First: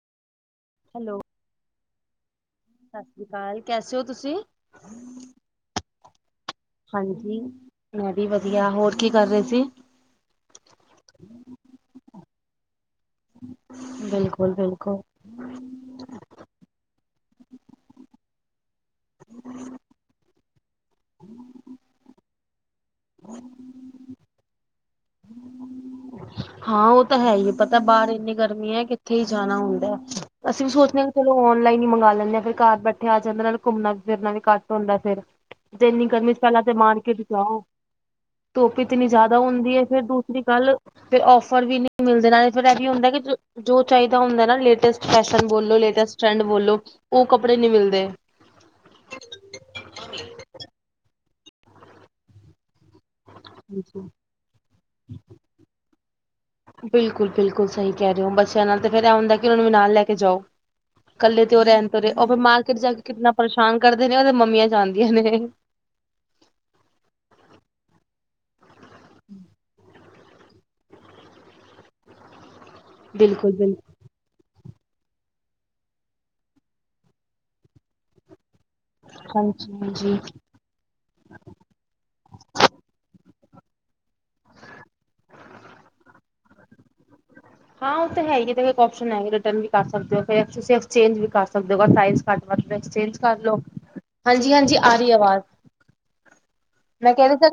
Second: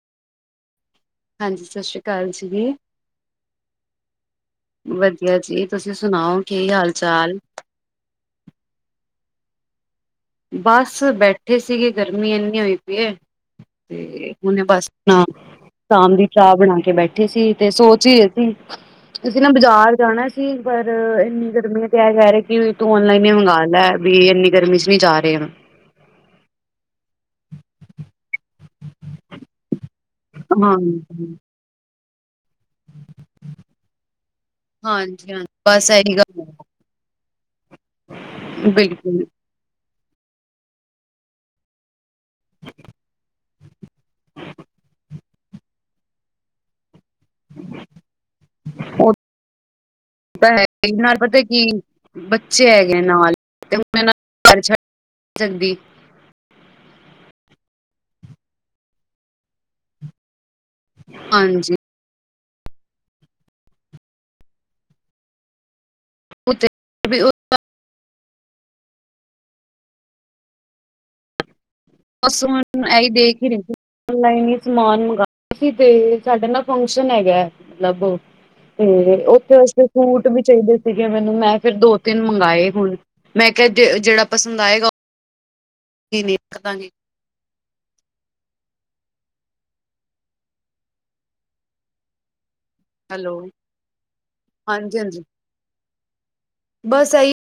[inaudible] ਹਾਂਜੀ ਸਤਿ ਸ਼੍ਰੀ ਅਕਾਲ ਜੀ। ਸਤਿ ਸ੍ਰੀ ਅਕਾਲ ਕੈਸੇ ਹੋ ਤੁਸੀਂ? ਵਧੀਆ ਜੀ ਤੁਸੀਂ ਸੁਣਾਓ ਕੀ ਹਾਲ ਚਾਲ? ਹਾਂਜੀ ਮੈਂ ਵੀ ਵਧੀਆ ਹੋਰ ਕੀ ਕਰ ਰਹੇ ਸੀ? ਬਸ ਬੈਠੇ ਸੀਗੇ ਗਰਮੀ ਇੰਨੀ ਹੋਈ ਪੀ ਏ ਤੇ ਹੁਣੇ ਬਸ ਬਿਲਕੁਲ-ਬਿਲਕੁਲ। ਸੁਣਾ ਸ਼ਾਮ ਦੀ ਚਾਹ ਬਣਾ ਕੇ ਬੈਠੇ ਸੀ ਤੇ ਸੋਚ ਹੀ ਰਹੇ ਸੀ। ਅਸੀਂ ਨਾ ਬਾਜ਼ਾਰ ਜਾਣਾ ਸੀ ਪਰ ਇੰਨੀ ਗਰਮੀ ਤੇ ਐਹ ਕਹਿ ਰਹੇ ਕਿ, ਤੂੰ ਔਨਲਾਈਨ ਹੀ ਮੰਗਾ ਲੈ ਵੀ ਇੰਨੀ ਗਰਮੀ ਚ ਨੀ ਜਾ ਰਹੇ। ਹਾਂ ਉਹ ਤਾਂ ਹੈ ਹੀ ਹੈ ਪਤਾ ਬਾਹਰ ਇੰਨੀ ਗਰਮੀ ਹੈ ਕਿੱਥੇ ਹੀ ਜਾਣਾ ਹੁੰਦਾ। ਅਸੀਂ ਵੀ ਹਾਂਜੀ ਸੋਚਦੇ ਹਾਂ ਕਿ ਚਲੋ ਔਨਲਾਈਨ ਹੀ ਮੰਗਾ ਲੈਂਨੇ ਆ ਫੇਰ। ਘਰ ਬੈਠੇ ਆ ਜਾਂਦੇ ਨਾਲ ਘੁੰਮਣਾ ਫਿਰਨਾ ਵੀ ਘੱਟ ਹੁੰਦਾ ਫੇਰ, ਹਾਂਜੀ ਹਾਂਜੀ ਤੇ ਬਸ ਇੰਨੀ ਇਹੀ ਗਰਮੀ ਚ ਗੱਲ ਪਹਿਲਾਂ ਤੇ ਮਾਰਕੀਟ ਜਾਓ, ਧੁੱਪ ਇਤਨੀ ਬਿਲਕੁਲ ਜ਼ਿਆਦਾ ਹੁੰਦੀ ਹੈ ਫੇਰ ਦੂਸਰੀ ਗੱਲ, ਫੇਰ ੳਫਰ ਵੀ ਨੀ ਮਿਲਦੇ ਨਾ, ਇਹੀ ਹੁੰਦਾ ਜੋ ਚਾਹੀਦਾ ਹੁੰਦਾ ਨਾ ਲੇਟਸਟ ਫੈਸ਼ਨ ਬੋਲੋ ਲੇਟੈਸਟ ਟ੍ਰੈਂਡ ਬੋਲੋ, ਉਹ ਕੱਪੜੇ ਨੀ ਮਿਲਦੇ। ਉਹ ਤਾਂ ਹੈ ਨਾਲ ਪਤਾ ਕੀ। ਬੱਚੇ ਹੈਗੇ ਨਾਲ ਤੇ ਹੁਣ ਹਾਂਜੀ ਇਨਾਂ ਨੂੰ ਘਰ ਛੱਡ ਜਾਂਦੀ। ਬਿਲਕੁੱਲ ਬਿਲਕੁੱਲ ਸਹੀ ਕਹਿ ਰਹੇ ਹੋ ਬੱਚਿਆਂ ਨਾਲ ਤੇ ਫੇਰ ਇਹ ਹੁੰਦਾ ਕਿ ਉਹਨਾਂ ਨੂੰ ਵੀ ਨਾਲ ਲੈ ਕੇ ਜਾਓ। ਇਕੱਲੇ ਤੇ ਉਹ ਹਾਂਜੀ ਰਹਿਣ ਤੋਂ ਰਹੇ ਉਹ ਫਿਰ ਮਾਰਕੀਟ ਜਾ ਕੇ ਕਿੰਤਨਾ ਪਰੇਸ਼ਾਨ ਕਰਦੇ ਨੇ ਉਹਦੇ ਮੰਮੀਆਂ ਜਾਂਣਦੀਆਂ ਨੇ। [inaudible] [inaudible] ਬਸ ਹੁਣ ਐ ਇ ਦੇਖ ਹੀ ਬਿਲਕੁਲ ਰਹੇ ਸੀ। ਬਿਲਕੁਲ ਆਨਲਾਈਨ ਹੀ ਸਮਾਨ ਮੰਗਵਾਇਆ ਸੀ ਤੇ ਸਾਡੇ ਨਾ ਫੰਕਸ਼ਨ ਹੈਗਾ ਮਤਲਬ, ਤੇ ਉੱਥੇ ਹਾਂਜੀ ਵਾਸਤੇ ਹਾਂਜੀ। ਸੂਟ ਵੀ ਚਾਹੀਦੇ ਸੀ। ਸੀਗੇ ਮੈਨੂੰ ਮੈਂ ਫਿਰ ਦੋ ਤਿੰਨ ਮੰਗਾਏ ਹੁਣ ਮੈਂ ਕਿਹਾ ਜਿਹੜਾ ਪਸੰਦ ਆਏਗਾ ਓਹ, [unintelligible] ਹਾਂ ਉਹ ਤਾਂ ਹੈਗੀ ਤੇ ਵੇ ਏਕ ਓਪਸ਼ਨ ਹੈ ਰਿਟਰਨ ਵੀ ਕਰ ਸਕਦੇ ਹੋ ਫੇਰ ਤੁਸੀਂ ਐਕਸਚੇਂਜ ਵੀ ਕਰ ਸਕਦੇ ਹੋ ਬਸ ਸਾਇਜ, ਘੱਟ ਵੱਧ ਹੈ। ਐਕਚੇਂਜ ਕਰ ਹੈਲੋ ਲਓ ਹਾਂਜੀ ਹਾਂਜੀ ਆ ਰਹੀ ਆਵਾਜ਼। ਬਸ ਇਹੀ [unintelligible]